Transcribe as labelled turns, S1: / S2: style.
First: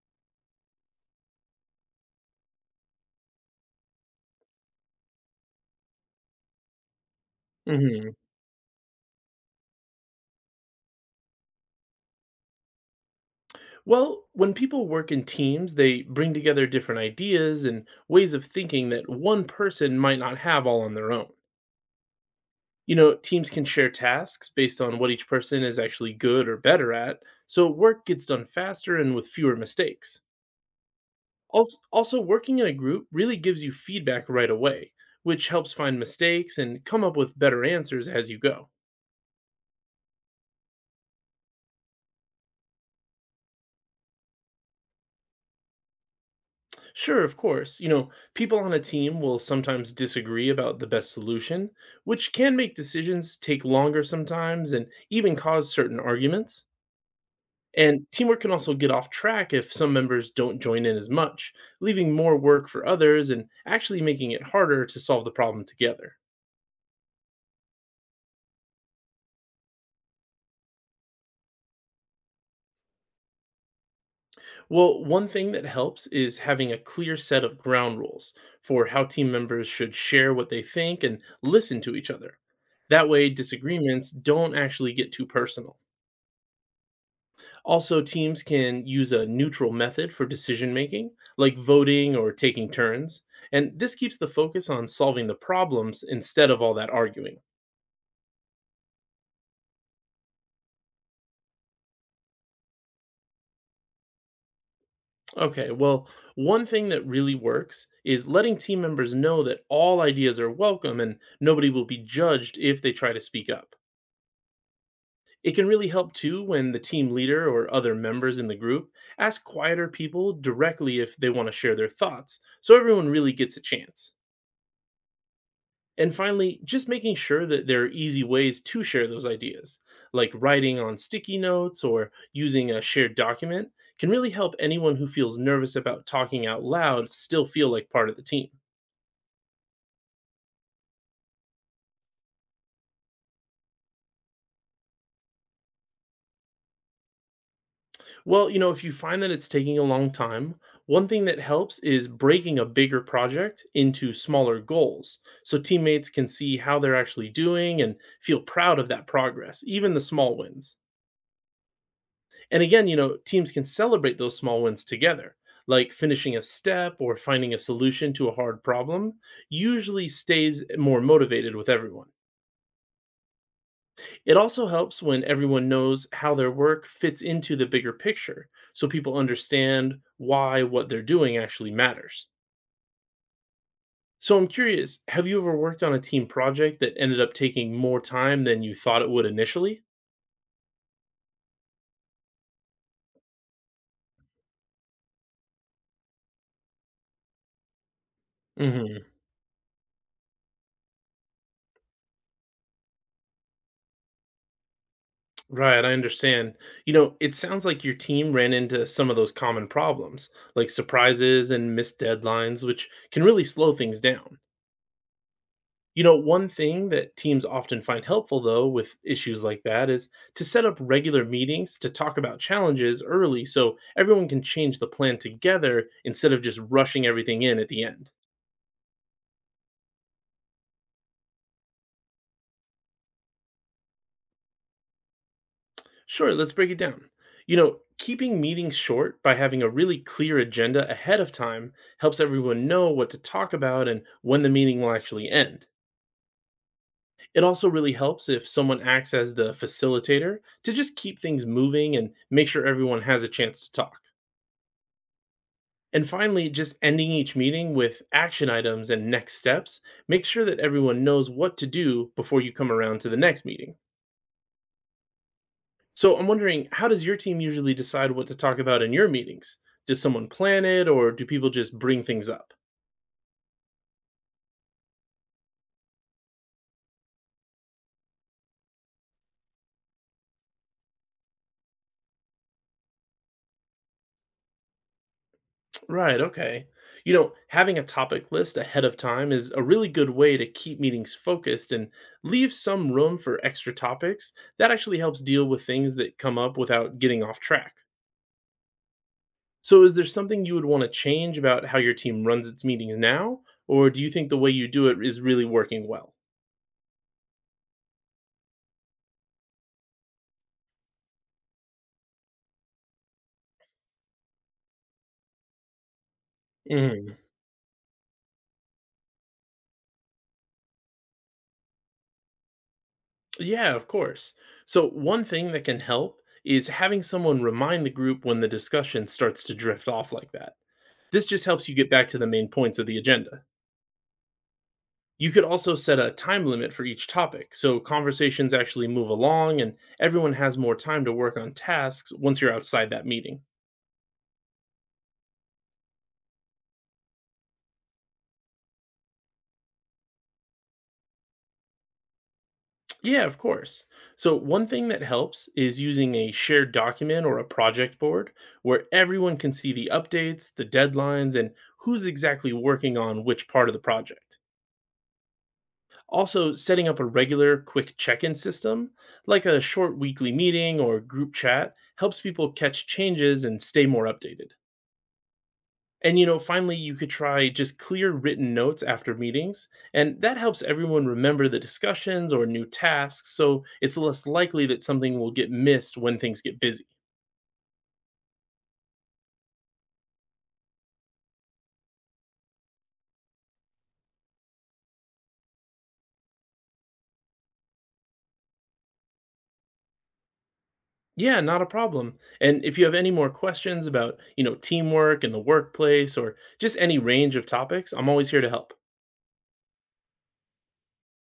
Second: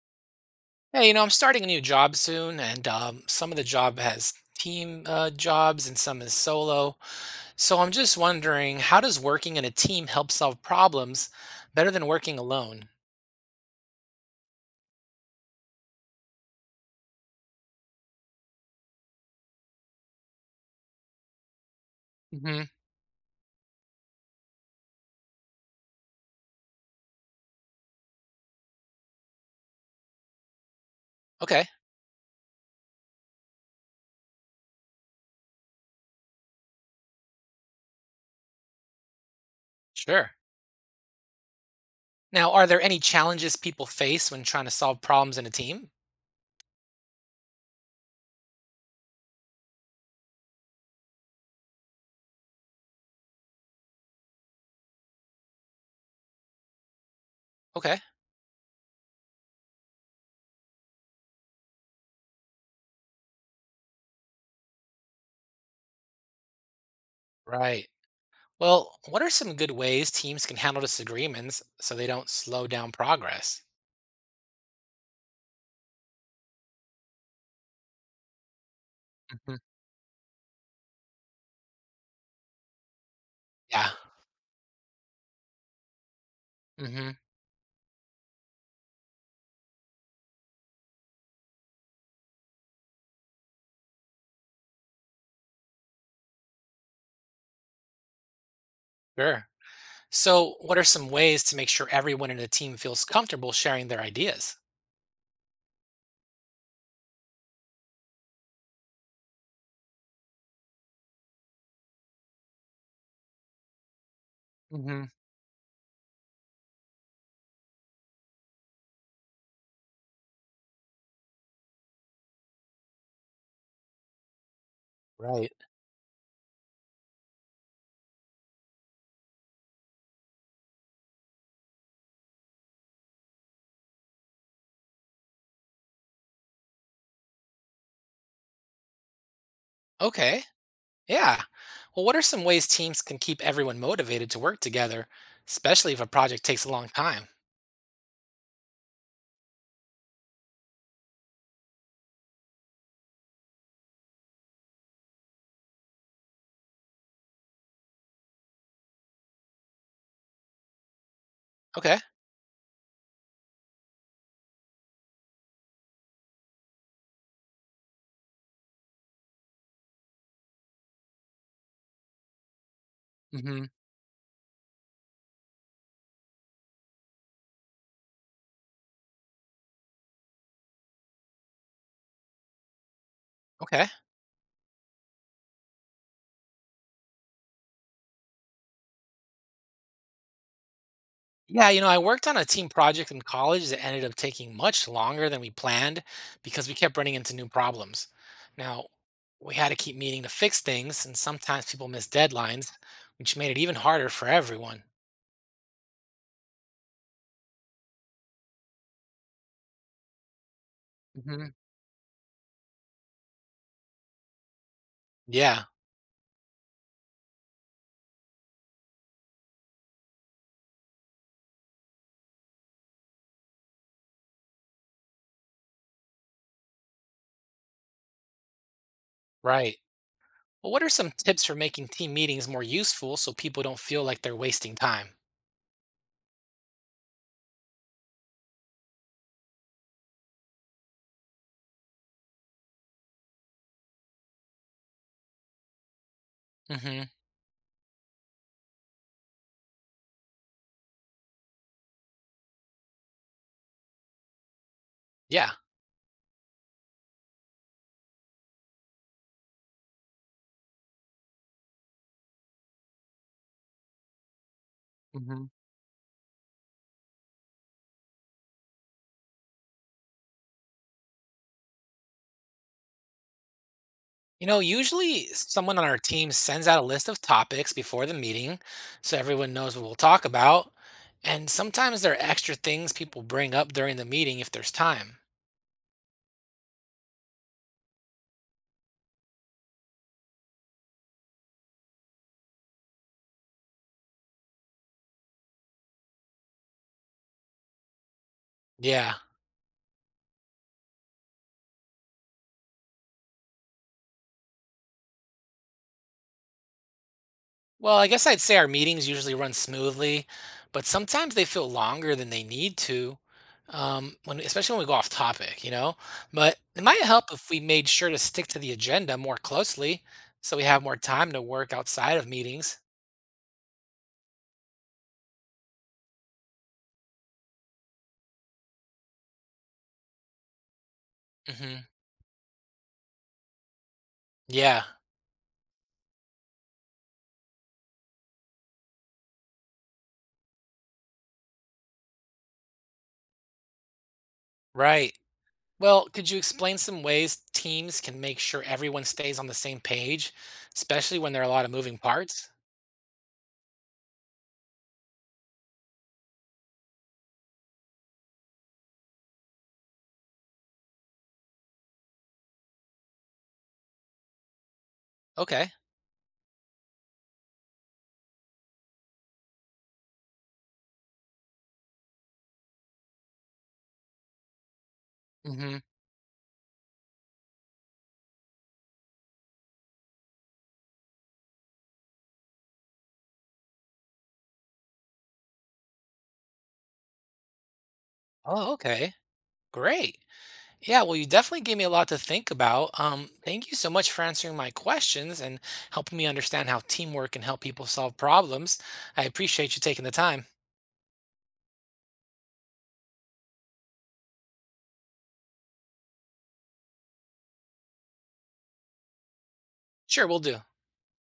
S1: Hey, I'm starting a new job soon, and some of the job has team jobs and some is solo. So I'm
S2: Hmm.
S1: just wondering, how does working in a team help solve problems better than working alone?
S2: Well, when people work in teams, they bring together different ideas and ways of thinking that one person might not have all on their own.
S1: Hmm.
S2: You know, teams can share tasks based on what each person is actually good or better at, so work gets done faster and with fewer mistakes.
S1: Okay,
S2: Also, working in a group really gives you feedback right away, which helps find mistakes and come up with better answers as you go.
S1: sure. Now, are there any challenges people face when trying to solve problems in a team?
S2: Sure, of course. You know, people on a team will sometimes disagree about the best solution, which can make decisions take longer sometimes and even cause certain arguments.
S1: Okay,
S2: And teamwork can also get off track if some members don't join in as much, leaving more work for others and actually making it harder to solve the problem together.
S1: right. Well, what are some good ways teams can handle disagreements so they don't slow down progress?
S2: Well, one thing that helps is having a clear set of ground rules for how team
S1: Hmm.
S2: members should share what they think and listen to each other. That way,
S1: Yeah.
S2: disagreements don't actually get too personal.
S1: Hmm.
S2: Also, teams can use a neutral method for decision making, like voting or taking turns. And this keeps the focus on solving the problems instead of all that arguing.
S1: Sure. So, what are some ways to make sure everyone in a team feels comfortable sharing their ideas?
S2: Okay, well, one thing that really works is letting team members know that all ideas are welcome and nobody will be judged if they try to speak up.
S1: Hmm.
S2: It can really help too when the team leader or other members in the group ask quieter people directly if they want to share their thoughts, so everyone really gets a chance.
S1: Right.
S2: And finally, just making sure that there are easy ways to share those ideas, like writing on sticky notes or using a shared document, can really help anyone who feels nervous about talking out loud still feel like part of the team.
S1: Okay. Yeah. Well, what are some ways teams can keep everyone motivated to work together, especially if a project takes a long time?
S2: Well, you know, if you find that it's taking a long time, one thing that helps is breaking a bigger project into smaller goals so teammates can see how they're actually doing and feel proud of that progress, even the small wins.
S1: Okay.
S2: And again, you know, teams can celebrate those small wins together, like finishing a step or finding a solution to a hard problem, usually stays more motivated with everyone.
S1: Hmm.
S2: It also helps when everyone knows how their work fits into the bigger picture, so people understand why what they're doing actually matters.
S1: Okay.
S2: So I'm curious, have you ever worked on a team project that ended up taking more time than you thought it would initially?
S1: Yeah, I worked on a team project in college that ended up taking much longer than we planned because we kept running into new problems. Now,
S2: Mhm.
S1: we had to keep meeting to fix things, and sometimes people missed deadlines, which made it even harder for everyone.
S2: Right, I understand. You know, it sounds like your team ran into some of those common problems, like surprises
S1: Hmm.
S2: and missed deadlines, which can really slow things down.
S1: Yeah.
S2: You know, one thing that teams often find helpful, though, with issues like that is to set up regular meetings to talk about challenges early so everyone can change the plan together instead of just rushing everything in at the end.
S1: Right. Well, what are some tips for making team meetings more useful so people don't feel like they're wasting time?
S2: Sure, let's break it down. You know, keeping meetings short by having a really clear agenda ahead of time helps everyone know what to talk about and when the meeting will actually end.
S1: Hmm.
S2: It also really helps if someone acts as the facilitator to just keep things moving and make sure everyone has a chance to talk.
S1: Yeah.
S2: And finally, just ending each meeting with action items and next steps, make sure that everyone knows what to do before you come around to the next meeting.
S1: Hmm.
S2: So I'm wondering, how does your team usually decide what to talk about in your meetings? Does someone plan it or do people just bring things up?
S1: Usually someone on our team sends out a list of topics before the meeting so everyone knows what we'll talk about. And sometimes there are extra things people bring up during the meeting if there's time.
S2: Right, okay. You know, having a topic list ahead of time is a really good way to keep meetings focused and leave some room for extra topics. That actually helps deal with things that come up without getting off track.
S1: Yeah.
S2: So, is there something you would want to change about how your team runs its meetings now? Or do you think the way you do it is really working well?
S1: Well, I guess I'd say our meetings usually run smoothly, but sometimes they feel longer than they need to, when especially when we go off topic, you know? But it might
S2: Mhm.
S1: help if we made sure to stick to the agenda more closely so we have more time to work outside of meetings.
S2: Yeah, of course. So, one thing that can help is having someone remind the group when the discussion starts to drift off like that. This just helps you
S1: Hmm.
S2: get back to the main points of the agenda.
S1: Yeah,
S2: You could also set a time limit for each topic so conversations actually move along and everyone has more time to work on tasks once you're outside that meeting.
S1: right. Well, could you explain some ways teams can make sure everyone stays on the same page, especially when there are a lot of moving parts?
S2: Yeah, of course. So, one thing that helps is using a shared document or a project board where everyone can see the updates, the deadlines, and who's exactly working on which part of the project.
S1: Okay.
S2: Also, setting up a regular, quick check in system, like a short weekly meeting or group chat, helps people catch changes and stay more updated.
S1: Hmm.
S2: And you know, finally, you could try just clear written notes after meetings, and that helps everyone remember the discussions or new tasks, so it's less likely that something will get missed when things get busy.
S1: Oh, okay. Great. Yeah, well, you definitely gave me a lot to think about. Thank you so much for answering my questions and helping me understand how teamwork can help people solve problems. I appreciate you taking the time.
S2: Yeah, not a problem. And if you have any more questions about, you know, teamwork and the workplace or just any range of topics, I'm always here to help.
S1: Sure, we'll do.